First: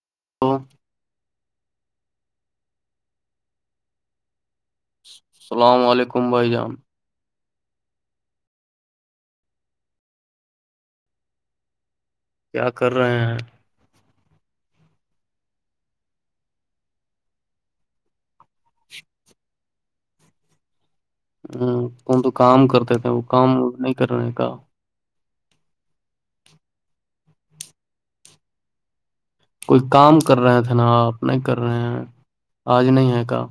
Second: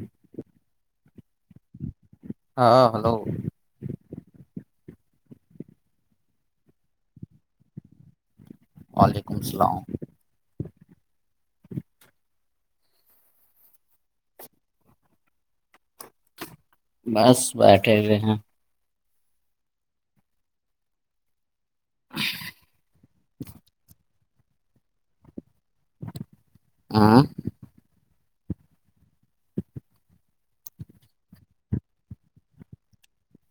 ہی hello ہاں hello السلام علیکم بھائی جان وعلیکم السلام کیا کر رہے ہیں بس بیٹھے ہوئے ہیں ہ تم تو کام کرتے تھے وہ کام نہیں کرنے کا ہاں کوئی کام کر رہے تھے نا آپ نہیں کر رہے ہیں آج نہیں ہے کا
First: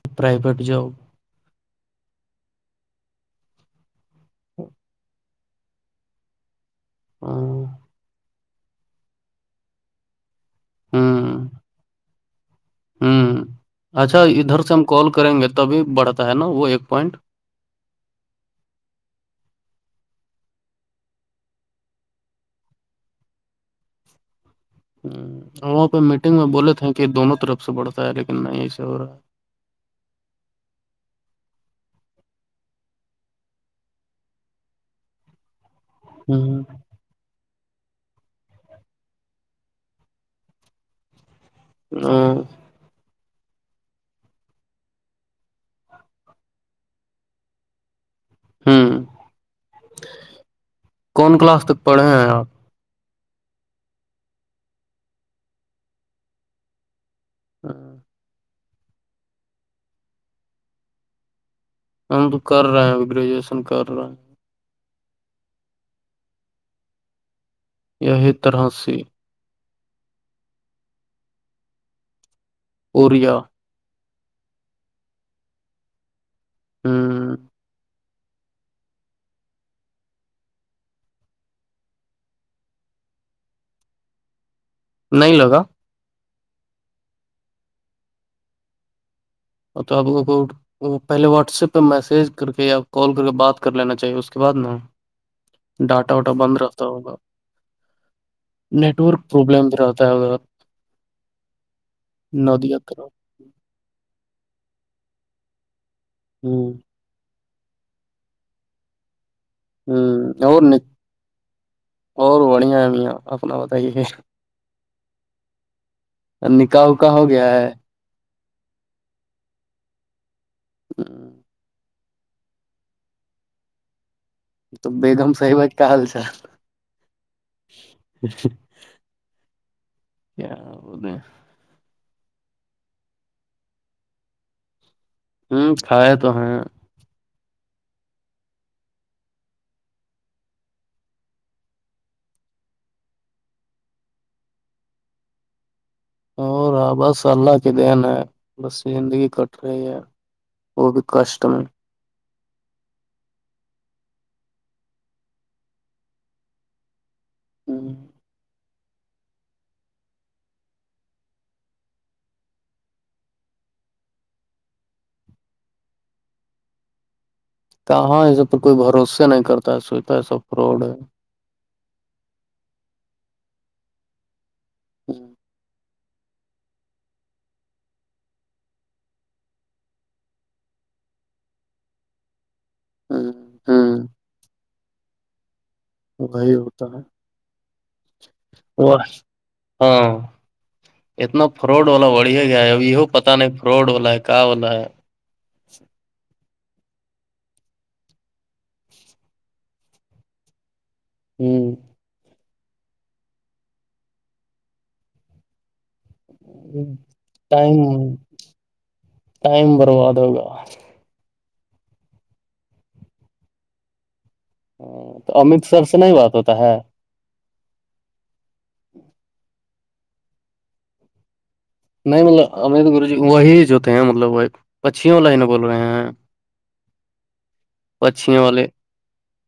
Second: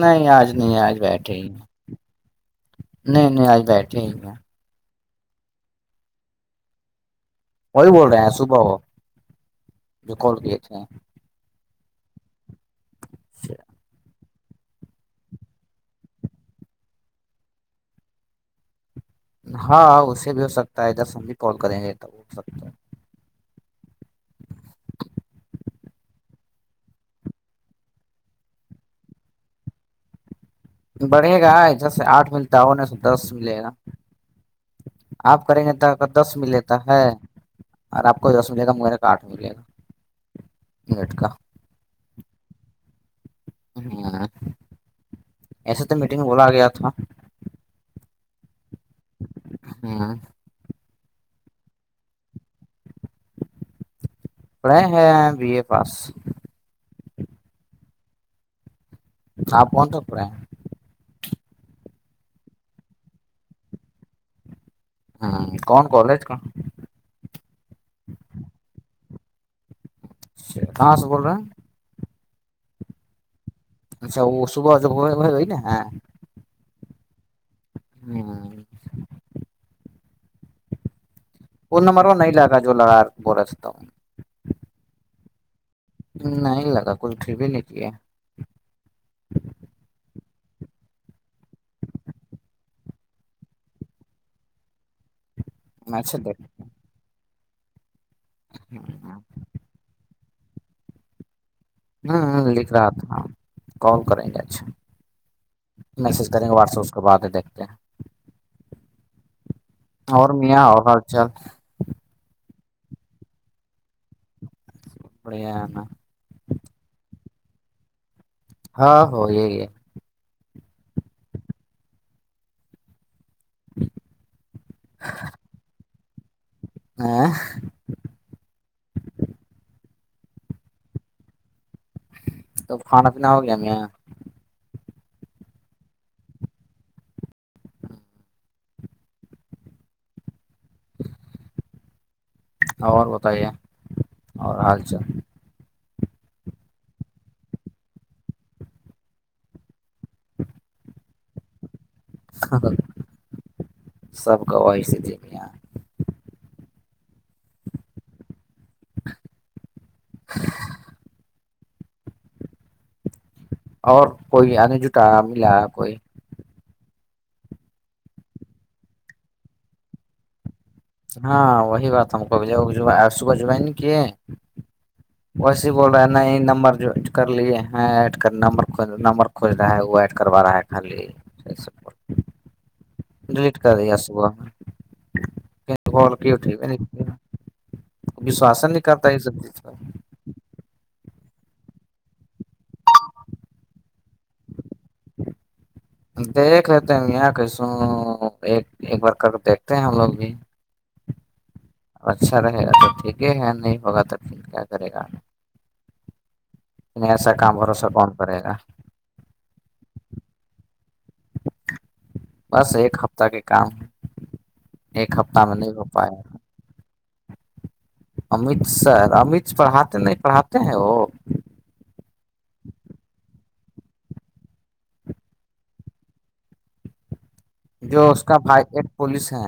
نہیں آج پرائیویٹ نہیں جاب آج بیٹھے ہی ہیں نہیں نہیں آج بیٹھے ہی ہیں ہاں ہاں وہی بول رہے ہیں صبح ہو جو کال کیے تھے ہاں ہوں اچھا ادھر سے ہم کال کریں گے تبھی بڑھتا ہے نا وہ ایک پوائنٹ ہاں اسے بھی ہو سکتا ہے جس ہم بھی کال کریں گے سکتا ہے ہ وہاں پہ میٹنگ میں بولے تھے کہ یہ دونوں طرف سے بڑھتا ہے لیکن نہیں ایے ہو رہا ہے بڑھے گا جیسے آٹھ ملتا ہونے سے دس ملے گا آپ کریں گے د کا دس م لیتا ہے اور آپ کو دس ملے گا میر کا آٹھ ملے گا مٹ کا ہ [inaudible] ایسے تو میٹنگ میں بولا آ گیا تھا ہاں ہاں کون کلاس تک پڑھے ہیں آپ پڑے ہیں بی اے پاس ہاں ہاںپن توک رہے ہیں ہم تو کر رہے ہیں ا گریجویشن کر رہے ہیں ہوں کون کالج کون یہی طرح سے کہاں سے بول رہے ہیں اوریا اچھا وہ صب گی نا ہاں ہوں وہ نمبر وہ نہیں لگا جو لگا بول ستاوں نہیں لگا نہیں لگا کلٹری بھی نہیں دیے اور تو آپ کوٹوں وہ پہلے واٹسپ پہ میسج کر کے یا کال کر کے بات کر لینا چاہیے اس کے بعد ن ڈاٹا اچھا ووٹا دیکھ بند رہکھتا ہوگا نیٹ ورک پرابلم رہتا ہے ا ہ لکھ رہا طرف تھا کال کریں گے اچھا میسج کریں گے ہوں واٹسپ سے کو باتیں دیکتے ہیں ہوں اور میاں ن حال چال اور بڑیا ایمیا اپنا پت ہی ہے ابڑ نکح اکا ہو گیا ہے ہاں ہو یہ ہے ہاں [inaudible] تو ب دم سحی بات کیا حال چ ہاں کیا وہد توب کھانا پینا ہو گیا ہم یہاں ہوں کھائے تو ہیں اور بتائیے اور حال چال اور آ بس اللہ کے دن ہے بس زندگی کٹ رہی ہے وہ بھی کشٹم سب کا ویس د یہ ہوں اور کوئی آنے جٹا ملا کوئی کہاں اس پر کوئی بھروسے نہیں کرتا ہے سوچتا ہے ای سا فراڈ ہے ہاں وہی بات ہم کوپ صبح جوائن کیے و بول رہا ہے ن نمبر جو کر لیے ہیں ایڈ کر نمبر نمبرھوول رہا ہے وہ ایڈ کروا رہا ہے خالی جیا ڈیلیٹ کر رہیا ہوں صبح بول کے اٹھی وہی ہوئے ہوتا ہے وشواسن نہیں واہ کرتا اس سی ہاں اتنا فراڈ والا بڑھیا گیا ہے اب یہ پتا نہیں فراڈ والا ہے کہ والا ہے دیکھ لیتے ہیں میاں کیسوں ایک ایک بار کر کے دیکھتے ہیں ہم لوگ بھی ہوں اب اچھا رہے گا تو ٹھیک ہے نہیں ہوگا تو پھر کیا کرے گا یں ایسا کام ٹائم بھروسہ کون کرے گا ٹائم برباد ہوگا بس ایک ہفتہ کے کام ہ ہ تو امت سر سے نہیں بات ہوتا ہے امت سر امت پڑھاتے نہیں پڑھاتے ہیں وہ نہیں مطلب امت گرو جی وہی جو ہوتے ہیں مطلب وہ پچیوں لائن بول رہے ہیں جو اس کا پچیوں بھائی والے ایک پوولس ہے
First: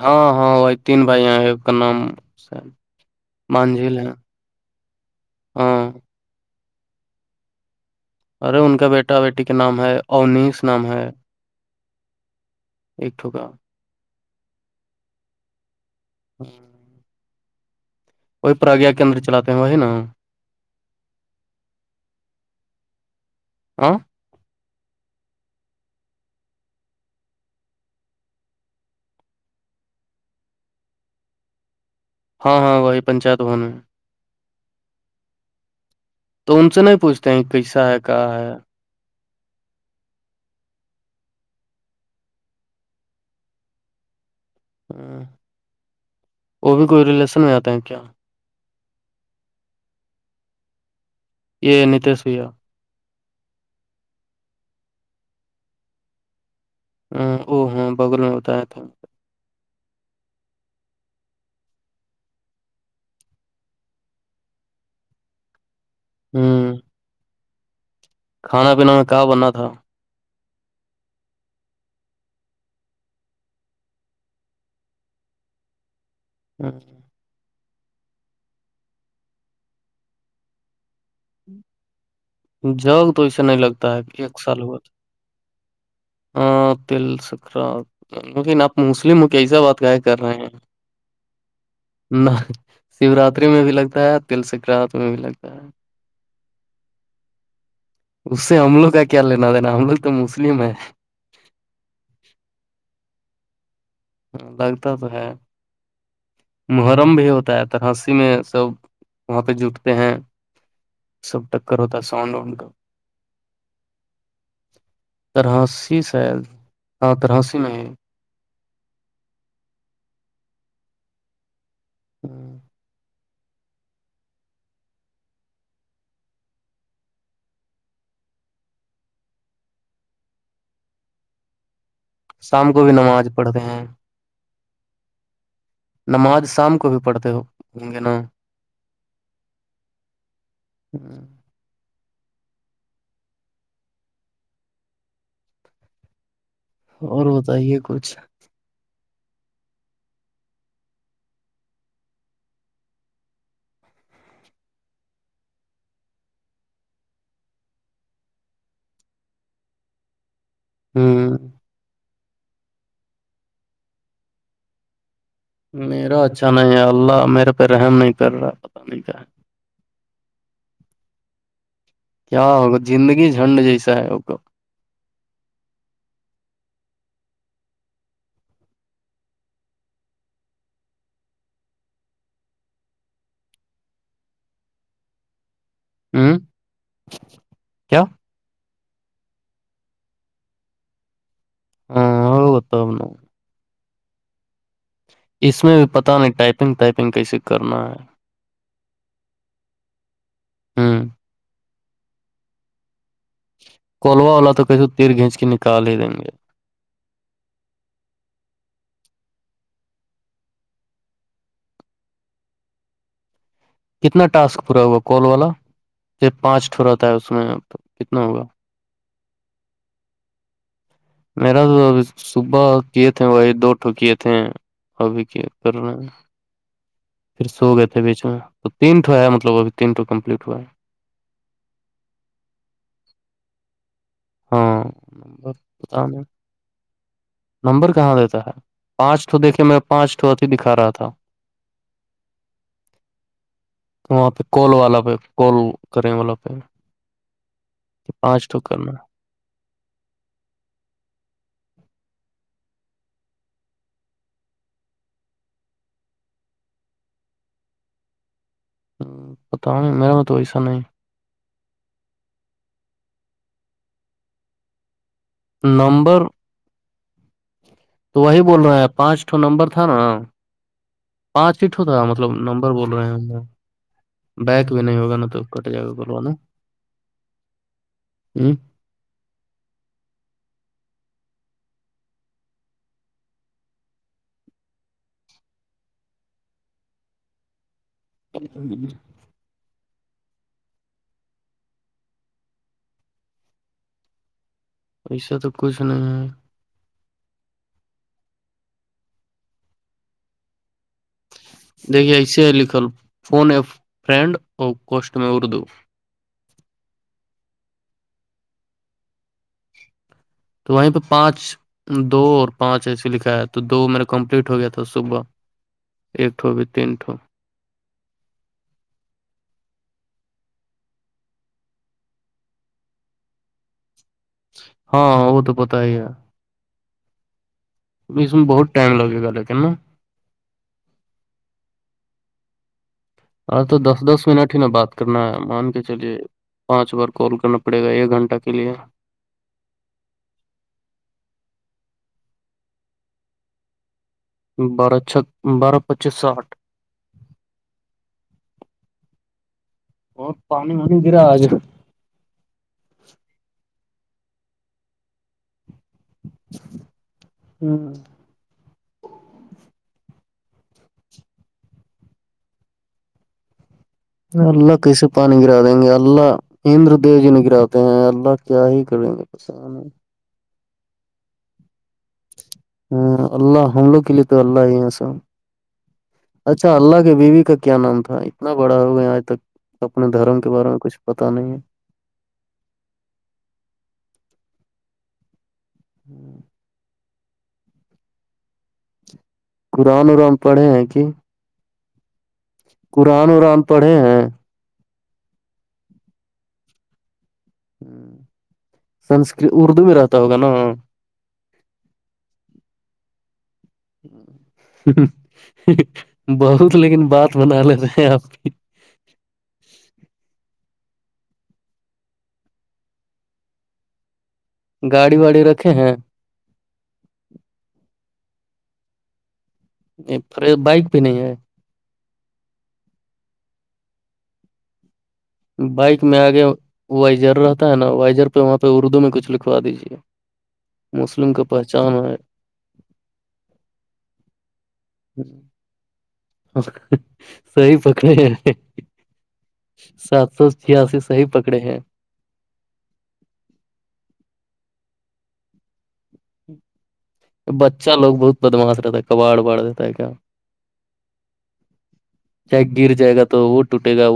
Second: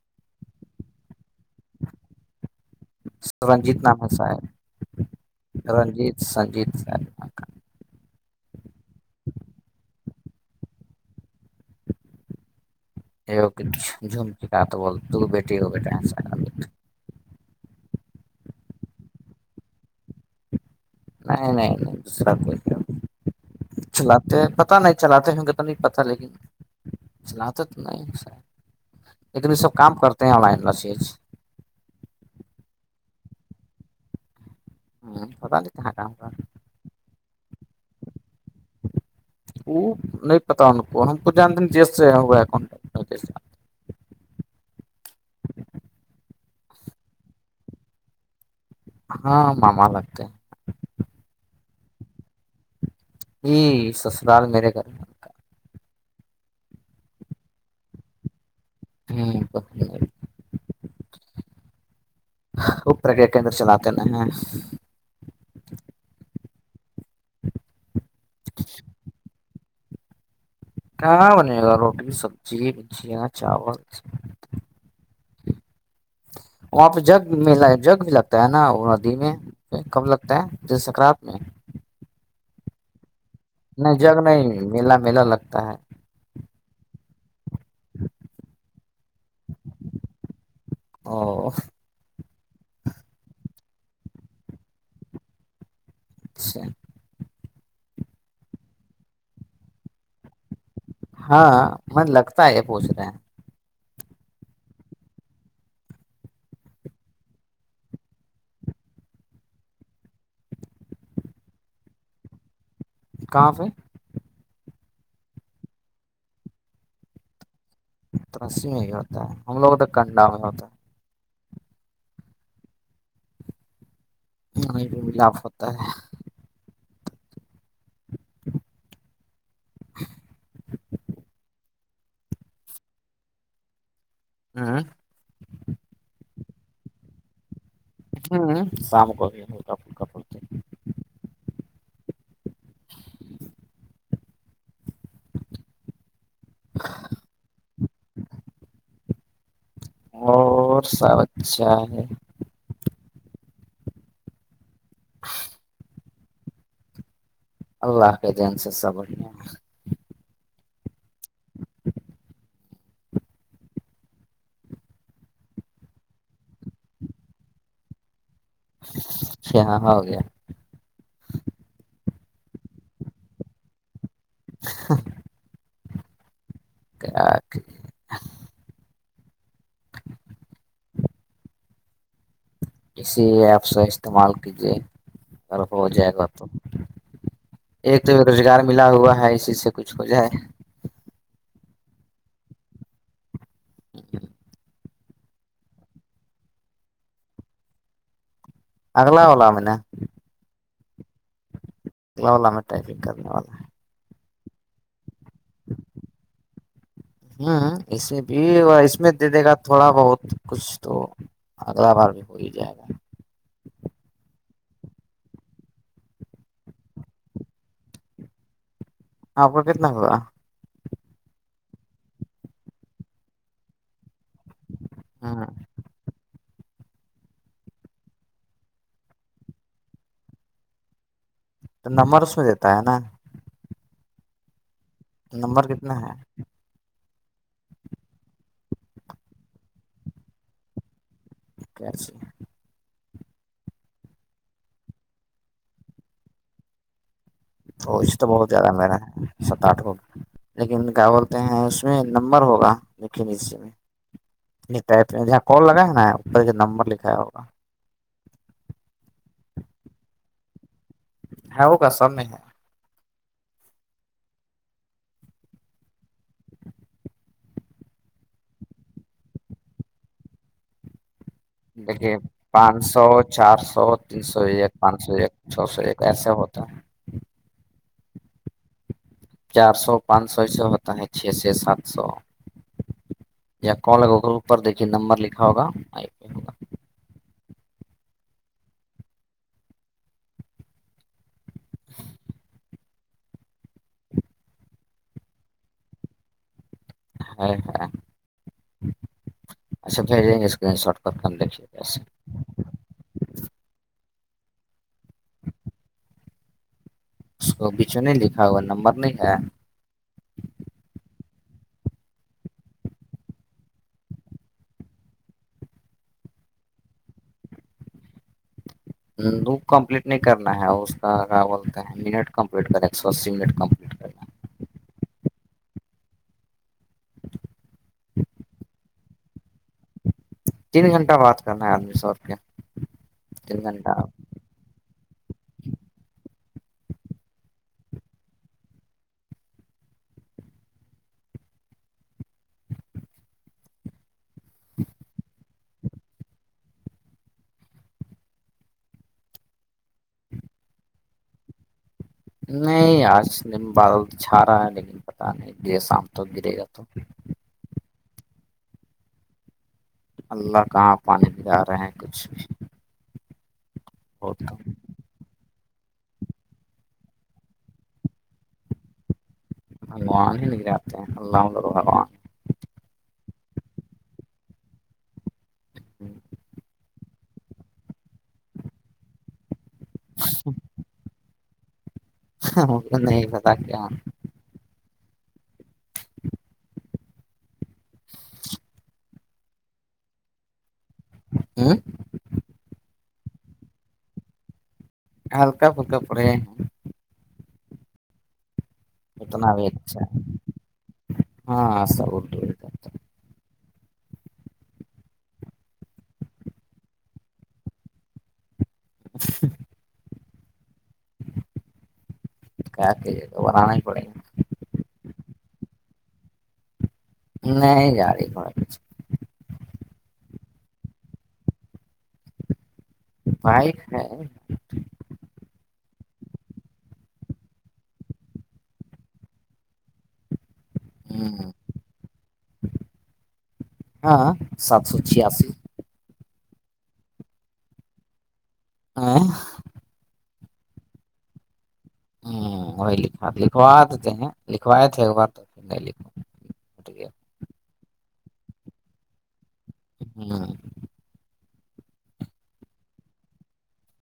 ہاں ہاں وہی تین بھائییا ہے کا نام س رنجت نام ہے ساب ہاں رنجت سنجیتب ارے ان کا بیٹا بیٹی کے نام ہے اونیس نام ہے ایک ٹھوکا جمککا تو بول بیٹی ہو بیٹا ہاں کوئی پرگا کیندر چلاتے ہیں وہی نا نہیں نہیں نہیںرا ہاں کیا تو پتہ نہیں چلاتے ہ کہ تو نہیں پتا لیکن چلاتے تو نہیں لیکن یہ سب کام کرتے ہیں آن لائن ہاں ہاں وہی پنچایت بھون میں ہوں فتانل چ کا کا تو ان سے نہیں پوچھتے ہیں کیسا ہے کہاں ہے وہ نہیں پتا ان کو ہم کو جانتے جیس سے ہوا ہے کٹٹ جیس ہ وہ بھی کوئی ریلیشن میں آتے ہیں کیا ہاں مما لگتے ہے یہ نیتشوئییا جی سال میرے گھر ہ او ہاں بغل میں بتایا تھا ہوں ب اپر کے کےندر چل آتے ہیںا ہ ہوں کھانا پینا میں کہاں بننا تھا ہاں بنے گا روٹی سبزی ب جیا چاول وہاں پہ جگ میلہ جگ بھی لگتا ہے نا وہ ندی میں کب لگتا ہے ج سنکرانت میں جاگ تو ایسے نہیں لگتا ہے جگ ایک سال نہیں ہوا تھا میلہ میلہ لگتا ہے ہاں تل سکرا لیکن آپ مسلم ہو کی ایسا بات کا کر رہے ہیں او نہ شیووراتری میں بھی لگتا ہے تل سنکرانت میں بھی لگتا ہے اچھا اس سے ہمملوگ کا کیا لینا تھاینا ہم لوگ تو مسلم ہے ہاں مت لگتا ہے پوچھ رہے ہیں ہ لگتا تو ہے محرم بھی ہوتا ہے ترسی میں سب وہاں پہ جٹتے ہیں سب ٹکر ہوتا ہے ساؤنڈ وانڈ کا کہاں سے طرحاسی سی ہاں تراسی میں ہے ترسی میں ہی ہوتا ہے ہم لوگوں تو کنڈا میں ہوتا ہے ہوں نہیںیں بھی ملاپ ہوتا ہے [unintelligible] شام کو بھی نماز پڑھتے ہیں ہوں نماز شام کو بھی پڑھتے ہو ہوں گے نا ہوں شام کو کا ہاں اور بتائیے کچھ اور سب اچھا ہے [unintelligible] اللہ ح کے دین سے سب ہاں میرا اچھا نہیں ہے اللہ میرے پہ رحم نہیں کر رہا پتا نہیں کیا اچ ہاں ہو گے کیا ہوگا زندگی جھنڈ جیسا ہے ہوگا ہاں [unintelligible] اسی ایپ سے استعمال کیجیے اگر ہو جائے گا ہ تو کیا ایک تو ب روزگار ملا ہوا ہے اسی سے کچھ ہو جائے ہاں ہو گت نا اک اس میں بھی پتاہ نہیں ٹائپنگ ٹائپنگ کیسے کرنا ہے اگلا ہولہ من ہاں لام ٹائنگ کرنے والاوں کولوا والا تو کیس تیر گھینچ کے نکال ہی دیں گے ہوں اس میں بھی اس میں دے دے گا تھوڑا بہت کچھ تو اگلا بار بھی ہو ہی جائے گا کتنا ٹاسک پورا ہوا کال والا صرف پانچ ٹھوراتا ہے اس میں کتنا ہوگا آاںپ کتنا ہوگوا میرا توب صبح کیے تھے وہی دو ٹھوکیے تھے ابھی کی ہ کرنا ہے پھر سو گئے تھے بیچ میں تو تینٹو ہے مطلبھی تینٹ کمپلیٹ ہوا ہے تو نمبر اس میں دیتا ہے نا ہاں نمبر کتنا پتا ہے نہیں نمبر کہاں دیتا ہے پانچ تو دیکھے میرے پانچ تو اتیھی دکھا رہا تھا کیاچے [inaudible] وہاں پہ کال والا پہ کال کریں والا پہ تو اس تو بہت پانچ ٹو زیادہ کرنا میرا ہے ست آٹھ ہوگیا لیکن کیا بولتے ہیں اس میں نمبر ہوگا لکھین ای سی میں نہیں ٹائپ جہ کال لگا ہے نا ا نمبر لکھایا ہوگا پتا نہیں میرا تو تو ایس نہیں ہی ہے وہ کا سب میں ہے نمبر تو وہی بول رہے ہیں پانچٹو نمبر تھا نا پانچ سیٹوں تھا دیکھیے مطلب نمبر پانچ بول سو رہے ہیں چار سو تین سو ایک بیک بھی نہیں پانچ سو ہوگا نا ایک تو چھ کٹ سو جائےا ایک بولو ایسے نا ہوتا ہے [unintelligible] چار سو پانچ سو اس سے ہوتا ہے چھ سے سات سو یا کال ہے گوگل اوپر دیکھیے نمبر لکھا ہوگا پہ ہوگا [inaudible] [inaudible] ایسا تو کچھ نہیں ہے ہ ہ اا ش دیکھیے اسے ہے لکھل فون ہے فرینڈ اور کوسٹ میں اردو اس کو پچھوں نہیں لکھا ہوا نمبر نہیں ہے تو وہیں پہ پانچ دو اور پانچ ایسے لکھا ہے تو دو میرا کمپلیٹ ہو گیا تھا صبح ایکٹو بھی تین ٹو د کمپلیٹ نہیں کرنا ہے اور اس کا کیا بولتا ہے منٹ کمپلیٹ کر ایک سو اسی منٹ کمپلیٹ کر ہاں ہاں وہ تو پتہ ہی ہے اس میں بہت ٹم لگے گا ل کہا تین گھنٹہ بات کرنا ہے آدمی سور کے ار تو دس دس منٹ ہی نا بات اتنا مان کے چلیے پانچ بار کال کرنا پڑے گا ایک گھنٹہ کے لیے بارہ چھ بارہ پچیس ساٹھ اور پانی وانی دیرا آج نہیں آج دن بادل چھا رہا ہے لیکن پتا نہیں گ شام تو گرے گئے تو ہوں اللہ کہاں پانی پ آ رہے ہیں کچھ بھی کم اللہ کیسے پتا نہیں گرا دیں گے اللہ اندر دیو جی نہیں گراتے ہیں اللہ کیا ہی کریں گے پس ہاتتے ہلہ م رارا ہ اللہ ہم لوگ کے لیے تو اللہ ہی سب اچھا اللہ کے بیوی کا کیا نام تھا اتنا بڑا ہو گیا آج تک اپنے دھرم کے بارے میں کچھ پتا نہیں ہے ہاں س ت ہ ہوں [inaudible] قرآن اورر ہم پڑھے ہیں کہ ہوں قرآن اران پڑھے ہیں ہلکا پلکا پڑے ہے ہیں ہ سنسکرت اردو میں رہتا ہوگا نا ہاںسا ب تو بہت لیکن بات بنا لیتے ہیں آپ کی اچ کیا کہ بان ہی پڑے گاڑی واڑی رکھے ہیں نہیں جا رہی کو یہ بائک بھی نہیں ہے بائ ہے بائک میں آگے وائزر رہتا ہے نا وائزر پہ وہاں پہ اردو میں کچھ لکھوا دیجے مسلم کا پہچان ہے ہاں سات سو چھیاسی صی پکڑے ہاں سات سو چھیاسی صی پکڑے ہیں ہ وہی لکھا لکھوا دیتے ہیں لکھوائے تھے ایک بار تو پھر نہیں لکھو بچہ لوگ بہت بدمش رہتا ہے کباڑباڑ رہتا ہے کیا ہ گر جائے گا تو وہ ٹوٹے گا وہ